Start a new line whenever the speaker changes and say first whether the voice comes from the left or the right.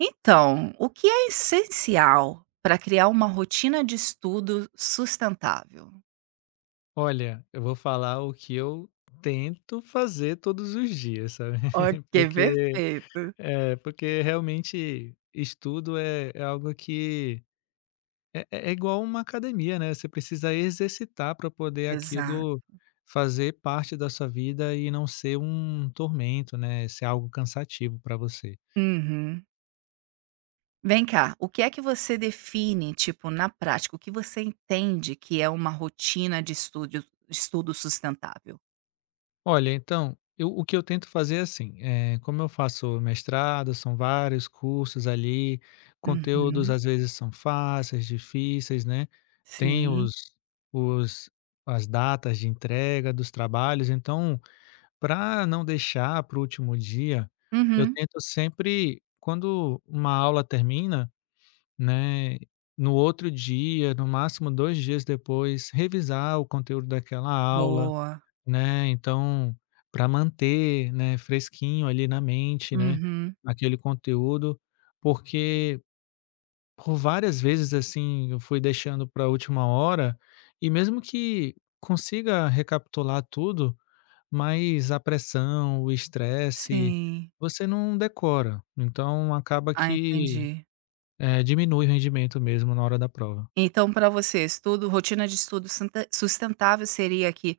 right: Então, o que é essencial para criar uma rotina de estudo sustentável?
left: Olha, eu vou falar o que eu tento fazer todos os dias, sabe?
right: Ok,
left: Porque,
right: perfeito.
left: é porque realmente estudo é algo que é igual uma academia, né? Você precisa exercitar para poder
right: Exato.
left: aquilo fazer parte da sua vida e não ser um tormento, né? Ser algo cansativo para você.
right: Uhum. Vem cá, o que é que você define, tipo, na prática? O que você entende que é uma rotina de estudo, sustentável?
left: Olha, então, eu o que eu tento fazer é assim, como eu faço mestrado, são vários cursos ali, conteúdos
right: Uhum.
left: às vezes são fáceis, difíceis, né, tem
right: Sim.
left: os as datas de entrega dos trabalhos, então, para não deixar para o último dia, eu
right: Uhum.
left: tento sempre quando uma aula termina, né, no outro dia, no máximo 2 dias depois, revisar o conteúdo daquela aula,
right: Boa.
left: né, então, para manter, né, fresquinho ali na mente, né,
right: Uhum.
left: aquele conteúdo, porque por várias vezes, assim, eu fui deixando para a última hora, e mesmo que consiga recapitular tudo, mas a pressão, o estresse,
right: Sim.
left: você não decora, então acaba
right: Ah,
left: que,
right: entendi.
left: diminui o rendimento mesmo na hora da prova.
right: Então, para você, estudo rotina de estudo senta sustentável seria que,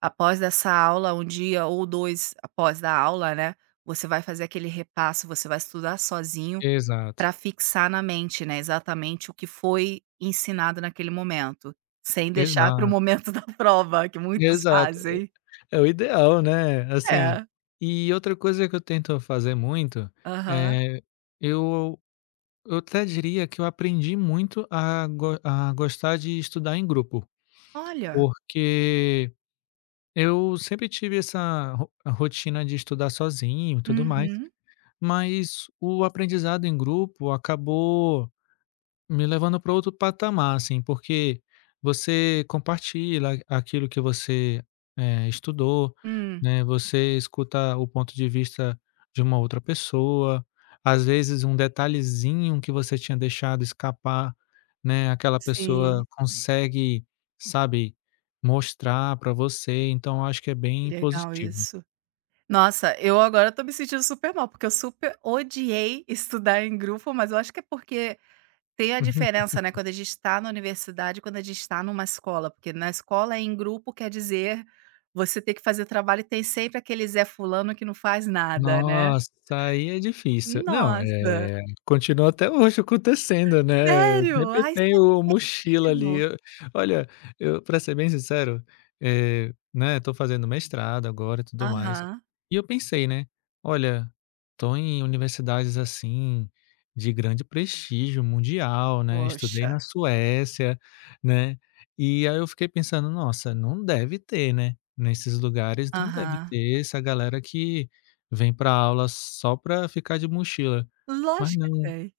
right: após essa aula, um dia ou 2 após a aula, né, você vai fazer aquele repasso, você vai estudar sozinho
left: Exato,
right: para fixar na mente, né, exatamente o que foi ensinado naquele momento, sem deixar para o
left: exato,
right: momento da prova, que muitos
left: exato.
right: fazem.
left: É o ideal, né, assim,
right: É,
left: e outra coisa que eu tento fazer muito,
right: aham.
left: eh, eu eu até diria que eu aprendi muito a gostar de estudar em grupo,
right: Olha.
left: porque eu sempre tive essa ro a rotina de estudar sozinho e tudo mais,
right: Uhum.
left: mas o aprendizado em grupo acabou me levando para outro patamar, assim, porque você compartilha aquilo que você, estudou,
right: Hum.
left: né, você escuta o ponto de vista de uma outra pessoa, às vezes um detalhezinho que você tinha deixado escapar, né, aquela
right: Sim,
left: pessoa consegue, sabe, mostrar para você, então eu acho que é bem
right: legal
left: positivo.
right: isso. Nossa, eu agora tô me sentindo super mal, porque eu super odiei estudar em grupo, mas eu acho que é porque tem a diferença, né, quando a gente tá na universidade e quando a gente tá numa escola, porque na escola é em grupo, quer dizer, você tem que fazer trabalho e tem sempre aquele Zé fulano que não faz nada, né.
left: Nossa, aí é difícil. Não,
right: Nossa,
left: é, continua até hoje acontecendo, né,
right: sério?
left: sempre
right: Ai,
left: tem o mochila ali.
right: sério?
left: Eu olha, eu para ser bem sincero, né, tô fazendo mestrado agora e tudo mais,
right: Aham.
left: e eu pensei, né, olha, tô em universidades, assim, de grande prestígio mundial, né, estudei
right: Poxa.
left: na Suécia, né, e aí eu fiquei pensando: "Nossa, não deve ter, né, nesses lugares não deve
right: Aham.
left: ter essa galera que". Vem pra aula só pra ficar de mochila. Mas
right: Lógico que
left: não,
right: tem.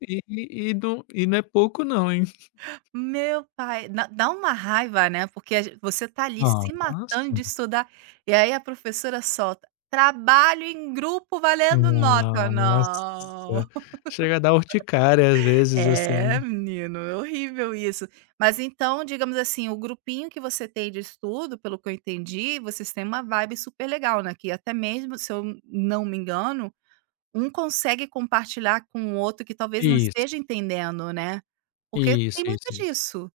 left: e não é pouco não, hein.
right: Meu pai, dá uma raiva, né, porque a gen você tá ali se matando
left: Nossa.
right: de estudar, e aí a professora solta: "Trabalho em grupo valendo nota". Não.
left: Nossa, chega a dar urticária às vezes, assim.
right: É, menino, é horrível isso. Mas então, digamos assim, o grupinho que você tem de estudo, pelo que eu entendi, vocês têm uma vibe super legal, né, que até mesmo, se eu não me engano, um consegue compartilhar com o outro que talvez não
left: Isso,
right: esteja entendendo, né, porque
left: isso,
right: tem muito
left: isso, isso.
right: disso.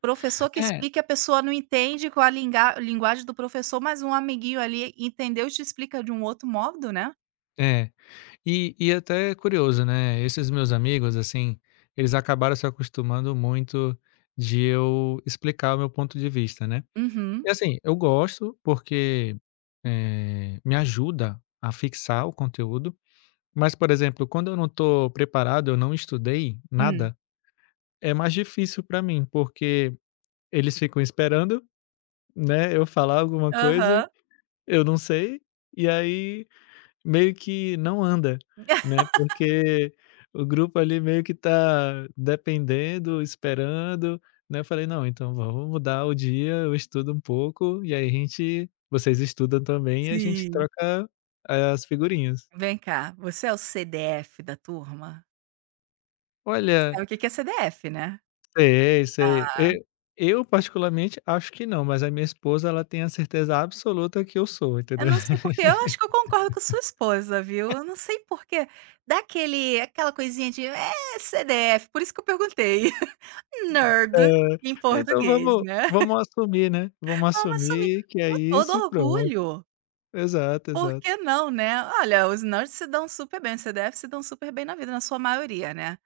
right: Professor que
left: É,
right: explica e a pessoa não entende com a linga linguagem do professor, mas um amiguinho ali entendeu e te explica de um outro modo, né.
left: é. E até é curioso, né, esses meus amigos, assim, eles acabaram se acostumando muito de eu explicar o meu ponto de vista, né.
right: Uhum.
left: E assim, eu gosto porque, me ajuda a fixar o conteúdo. Mas, por exemplo, quando eu não estou preparado, eu não estudei
right: Hum.
left: nada, é mais difícil para mim, porque eles ficam esperando, né, eu falar alguma coisa,
right: Aham.
left: eu não sei, e aí meio que não anda, né, porque o grupo ali meio que tá dependendo, esperando, né, eu falei: "Não, então vamos mudar o dia, eu estudo um pouco, e aí a gente vocês estudam também e a gente
right: Sim.
left: troca as figurinhas".
right: Vem cá, você é o CDF da turma? Você
left: Olha.
right: sabe o que que é CDF, né?
left: Sei, sei.
right: Ah,
left: E eu particularmente acho que não, mas a minha esposa, ela tem a certeza absoluta que eu sou,
right: eu
left: entendeu.
right: não sei porque eu acho que eu concordo com sua esposa, viu. Eu não sei porque dá aquele aquela coisinha de: "É, CDF", por isso que eu perguntei.
left: É,
right: Nerd, em
left: então
right: português,
left: vamos
right: né.
left: vamos assumir, né, vamos
right: Vamos assumir
left: assumir que é
right: com todo
left: isso e pronto.
right: orgulho.
left: Exato,
right: Por
left: exato.
right: que não, né? Olha, os nerds se dão super bem, os CDF se dão super bem na vida, na sua maioria, né.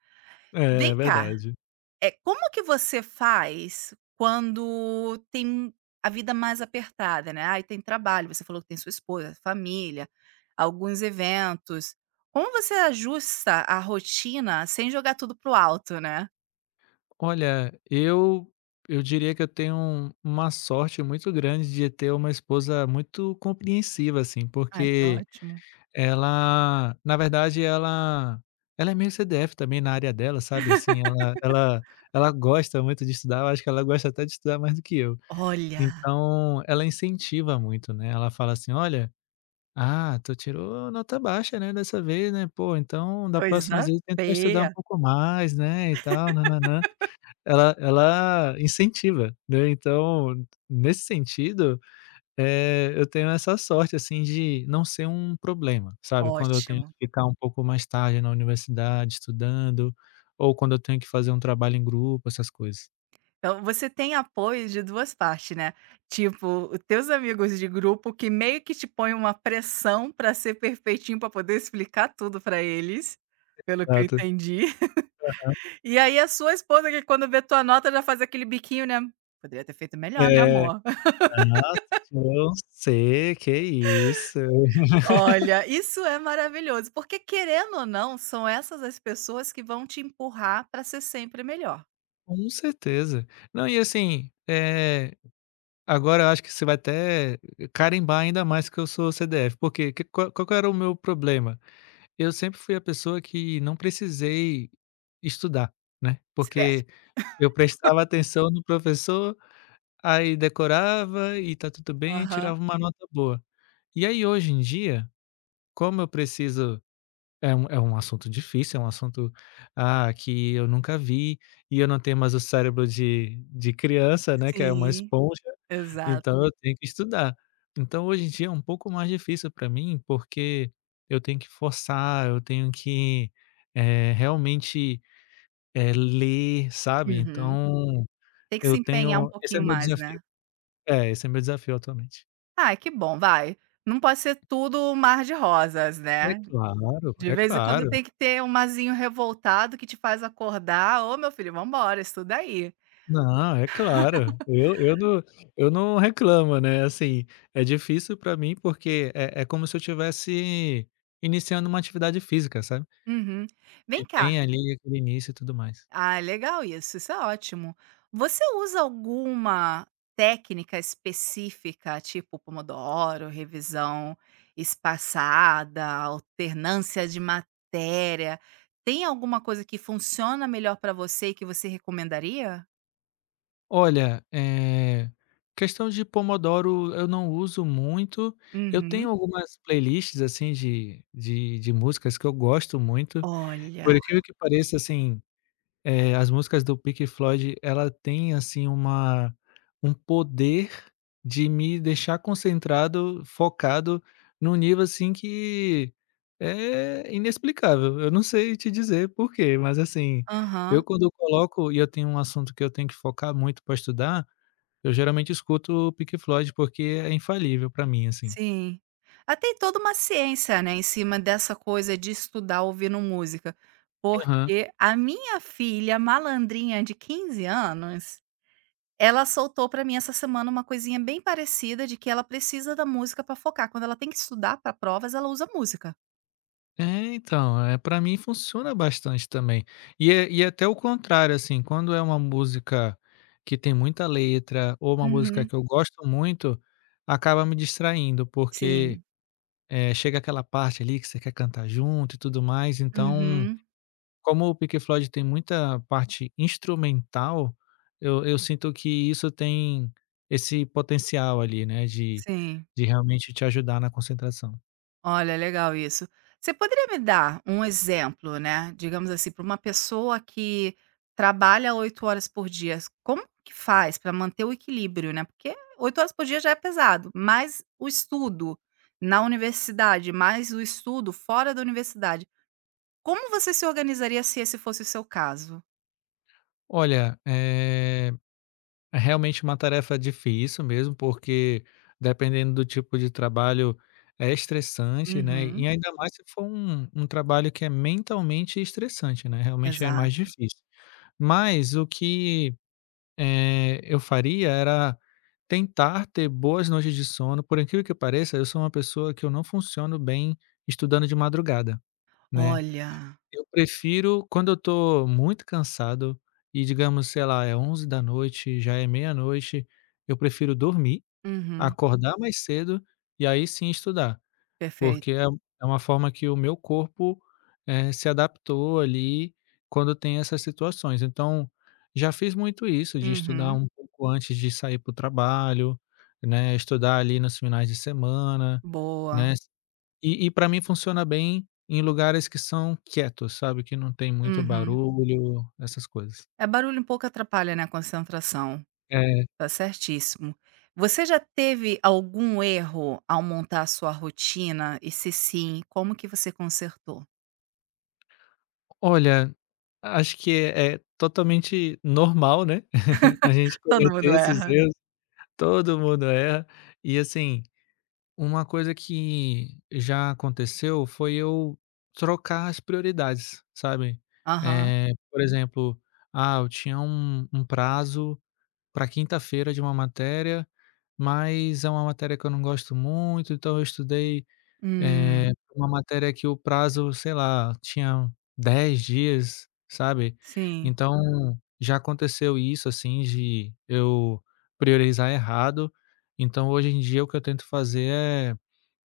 left: É,
right: Vem cá,
left: verdade.
right: é como que você faz quando tem a vida mais apertada, né, ai, tem trabalho, você falou que tem sua esposa, família, alguns eventos. Como você ajusta a rotina sem jogar tudo pro alto, né?
left: Olha, eu diria que eu tenho uma sorte muito grande de ter uma esposa muito compreensiva, assim,
right: Ai, que
left: porque
right: ótimo.
left: ela, na verdade, ela é meio CDF também na área dela, sabe, assim, ela gosta muito de estudar, eu acho que ela gosta até de estudar mais do que eu.
right: Olha,
left: Então, ela incentiva muito, né, ela fala assim: "Olha, ah, tu tirou nota baixa, né, dessa vez, né, pô, então da próxima
right: coisa
left: vez tenta estudar um
right: feia.
left: pouco mais, né, e tal, nã-nã-nã". Ela incentiva, né, então nesse sentido eu tenho essa sorte, assim, de não ser um problema, sabe. Quando eu tenho que
right: Ótimo.
left: ficar um pouco mais tarde na universidade estudando, ou quando eu tenho que fazer um trabalho em grupo, essas coisas.
right: Então, você tem apoio de 2 partes, né, tipo, os teus amigos de grupo que meio que te põem uma pressão pra ser perfeitinho, pra poder explicar tudo pra eles, pelo que eu
left: Exato.
right: entendi. E aí a sua esposa que quando vê tua nota já faz aquele biquinho, né, "Poderia ter feito melhor, né,
left: É.
right: amor?".
left: Nossa, eu sei, que é isso.
right: Olha, isso é maravilhoso, porque querendo ou não, são essas as pessoas que vão te empurrar para ser sempre melhor.
left: Com certeza. Não, e assim, agora eu acho que você vai até carimbar ainda mais que eu sou CDF, porque que qual qual que era o meu problema? Eu sempre fui a pessoa que não precisei estudar, né,
right: Se der.
left: porque eu prestava atenção no professor, aí decorava e tá tudo bem, e
right: Aham.
left: tirava uma nota boa. E aí hoje em dia, como eu preciso, é um assunto difícil, é um assunto, ah, que eu nunca vi, e eu não tenho mais o cérebro de criança, né, que é uma
right: Sim,
left: esponja,
right: exato.
left: então eu tenho que estudar. Então hoje em dia é um pouco mais difícil para mim, porque eu tenho que forçar, eu tenho que, realmente, ler, sabe.
right: Uhum.
left: Então
right: Tem que se
left: eu
right: empenhar um
left: tenho esse é
right: pouquinho
left: meu
right: mais,
left: desafio.
right: né.
left: É, esse é meu desafio atualmente.
right: Ah, que bom, vai. Não pode ser tudo um mar de rosas,
left: É
right: né.
left: claro,
right: De
left: é
right: vez em quando
left: claro.
right: tem que ter um marzinho revoltado que te faz acordar: "Ô, meu filho, vamos embora, estuda aí".
left: Não, é claro. Eu não reclamo, né, assim, é difícil pra mim porque é como se eu tivesse iniciando uma atividade física, sabe,
right: Uhum. Vem
left: que
right: cá,
left: tem ali aquele início e tudo mais.
right: ah, legal isso, isso é ótimo. Você usa alguma técnica específica, tipo pomodoro, revisão espaçada, alternância de matéria? Tem alguma coisa que funciona melhor para você e que você recomendaria?
left: Olha, questão de Pomodoro eu não uso muito, eu
right: Uhum.
left: tenho algumas playlists, assim, de músicas que eu gosto muito,
right: Olha.
left: por incrível que pareça, assim. As músicas do Pink Floyd, ela tem, assim, uma um poder de me deixar concentrado, focado num nível, assim, que é inexplicável. Eu não sei te dizer por quê, mas, assim,
right: Aham,
left: eu quando eu coloco e eu tenho um assunto que eu tenho que focar muito para estudar, eu geralmente escuto o Pink Floyd, porque é infalível para mim, assim.
right: sim. Ah, tem toda uma ciência, né, em cima dessa coisa de estudar ouvindo música,
left: Aham.
right: porque a minha filha malandrinha de 15 anos, ela soltou pra mim essa semana uma coisinha bem parecida de que ela precisa da música pra focar, quando ela tem que estudar pra provas, ela usa música.
left: É, então, é para mim funciona bastante também. E é até o contrário, assim, quando é uma música que tem muita letra ou uma música
right: Uhum,
left: que eu gosto muito, acaba me distraindo, porque,
right: sim,
left: chega aquela parte ali que você quer cantar junto e tudo mais, então,
right: uhum,
left: como o Pink Floyd tem muita parte instrumental, eu sinto que isso tem esse potencial ali, né, de
right: sim.
left: de realmente te ajudar na concentração.
right: Olha, legal isso. Você poderia me dar um exemplo, né, digamos assim, para uma pessoa que trabalha 8 horas por dia, como que faz para manter o equilíbrio, né, porque 8 horas por dia já é pesado, mais o estudo na universidade, mais o estudo fora da universidade. Como você se organizaria se esse fosse o seu caso?
left: Olha, é realmente uma tarefa difícil mesmo, porque dependendo do tipo de trabalho é estressante, né, e
right: Uhum,
left: Ainda mais se for um trabalho que é mentalmente estressante, né, realmente é mais
right: exato.
left: difícil. Mas o que, eu faria era tentar ter boas noites de sono, por incrível que pareça, eu sou uma pessoa que eu não funciono bem estudando de madrugada, né.
right: Olha,
left: Eu prefiro quando eu tô muito cansado e digamos, sei lá, é onze da noite, já é meia-noite, eu prefiro dormir,
right: uhum,
left: acordar mais cedo e aí sim estudar, porque
right: perfeito.
left: é uma forma que o meu corpo, se adaptou ali quando tem essas situações. Então, já fiz muito isso de estudar
right: Uhum,
left: um pouco antes de sair para o trabalho, né, estudar ali nos finais de semana,
right: boa.
left: né. E pra mim funciona bem em lugares que são quietos, sabe, que não tem muito
right: Uhum.
left: barulho, essas coisas.
right: É, barulho um pouco atrapalha, né, a concentração.
left: É.
right: Tá certíssimo. Você já teve algum erro ao montar a sua rotina? E se sim, como que você consertou?
left: Olha, acho que é totalmente normal, né, a gente
right: Todo
left: cometer
right: mundo
left: esses
right: erra.
left: erros, todo mundo erra. E assim, uma coisa que já aconteceu foi eu trocar as prioridades, sabe.
right: Aham.
left: Por exemplo, eu tinha um prazo para quinta-feira de uma matéria, mas é uma matéria que eu não gosto muito, então eu estudei,
right: Hum,
left: eh, uma matéria que o prazo, sei lá, tinha 10 dias, sabe.
right: sim,
left: Então, já aconteceu isso, assim, de eu priorizar errado, então hoje em dia o que eu tento fazer é,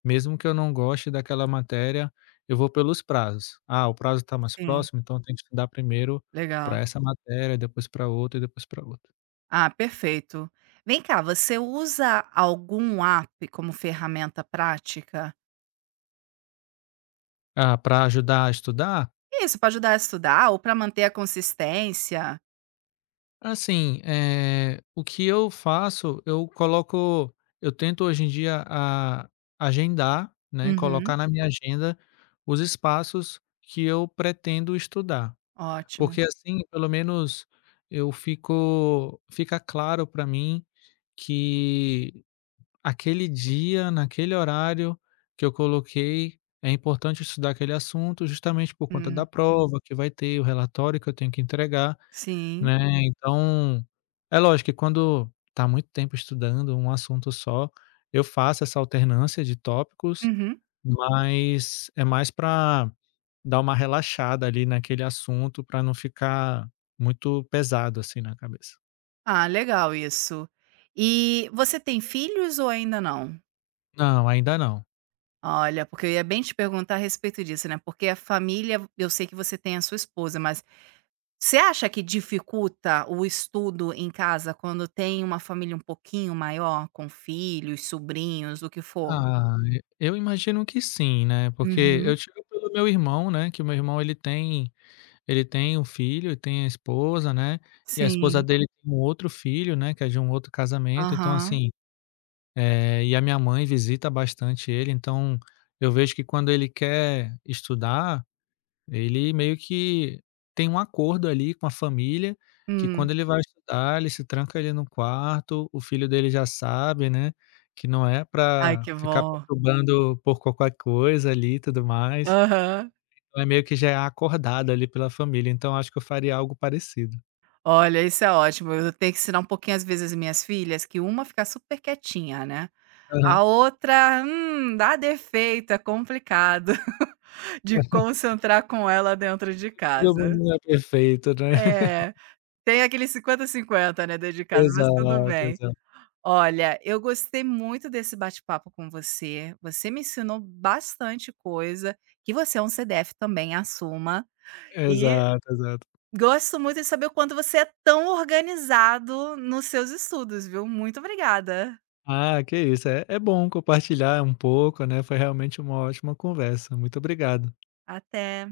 left: mesmo que eu não goste daquela matéria, eu vou pelos prazos. Ah, o prazo está mais
right: sim,
left: próximo, então eu tenho que estudar primeiro para
right: legal.
left: essa matéria, depois para outra e depois para outra.
right: Ah, perfeito. Vem cá, você usa algum app como ferramenta prática?
left: Ah, pra ajudar a estudar?
right: Isso, para ajudar a estudar ou para manter a consistência?
left: Assim, o que eu faço, eu tento hoje em dia a agendar, né,
right: Uhum,
left: colocar na minha agenda os espaços que eu pretendo estudar.
right: ótimo.
left: Porque assim, pelo menos eu fico fica claro para mim que aquele dia, naquele horário que eu coloquei, é importante estudar aquele assunto justamente por conta
right: Hum,
left: da prova que vai ter, o relatório que eu tenho que entregar.
right: sim.
left: Né, então, é lógico que quando tá muito tempo estudando um assunto só, eu faço essa alternância de tópicos,
right: Uhum.
left: mas é mais pra dar uma relaxada ali naquele assunto pra não ficar muito pesado, assim, na cabeça.
right: Ah, legal isso. E você tem filhos ou ainda não?
left: Não, ainda não.
right: Olha, porque eu ia bem te perguntar a respeito disso, né? Porque a família, eu sei que você tem a sua esposa, mas você acha que dificulta o estudo em casa quando tem uma família um pouquinho maior, com filhos, sobrinhos, o que for?
left: Ah, e eu imagino que sim, né, porque
right: Uhum.
left: eu tive pelo meu irmão, né, que o meu irmão ele tem um filho e tem a esposa, né, e a esposa
right: Sim.
left: dele tem um outro filho, né, que é de um outro casamento, então
right: Aham.
left: assim. E a minha mãe visita bastante ele, então eu vejo que quando ele quer estudar, ele meio que tem um acordo ali com a família, que quando
right: Hum.
left: ele vai estudar, ele se tranca ali no quarto, o filho dele já sabe, né, que não é
right: Ai,
left: para
right: que
left: ficar
right: bom.
left: perturbando por qualquer coisa ali e tudo mais.
right: Aham.
left: Então é meio que já é acordado ali pela família, então acho que eu faria algo parecido.
right: Olha, isso é ótimo. Eu tenho que ensinar um pouquinho, às vezes, as minhas filhas que uma fica super quietinha, né?
left: Aham.
right: A outra, dá defeito, é complicado de concentrar com ela dentro de
left: Todo mundo
right: casa.
left: não é perfeito, né.
right: É, tem aquele 50 cinquenta, né, dentro de casa, mas tudo
left: Exato,
right: bem.
left: exato.
right: Olha, eu gostei muito desse bate-papo com você, você me ensinou bastante coisa, que você é um CDF também, assuma, e
left: Exato, exato.
right: gosto muito de saber o quanto você é tão organizado nos seus estudos, viu. Muito obrigada.
left: Ah, que isso. É bom compartilhar um pouco, né, foi realmente uma ótima conversa. Muito obrigado.
right: Até.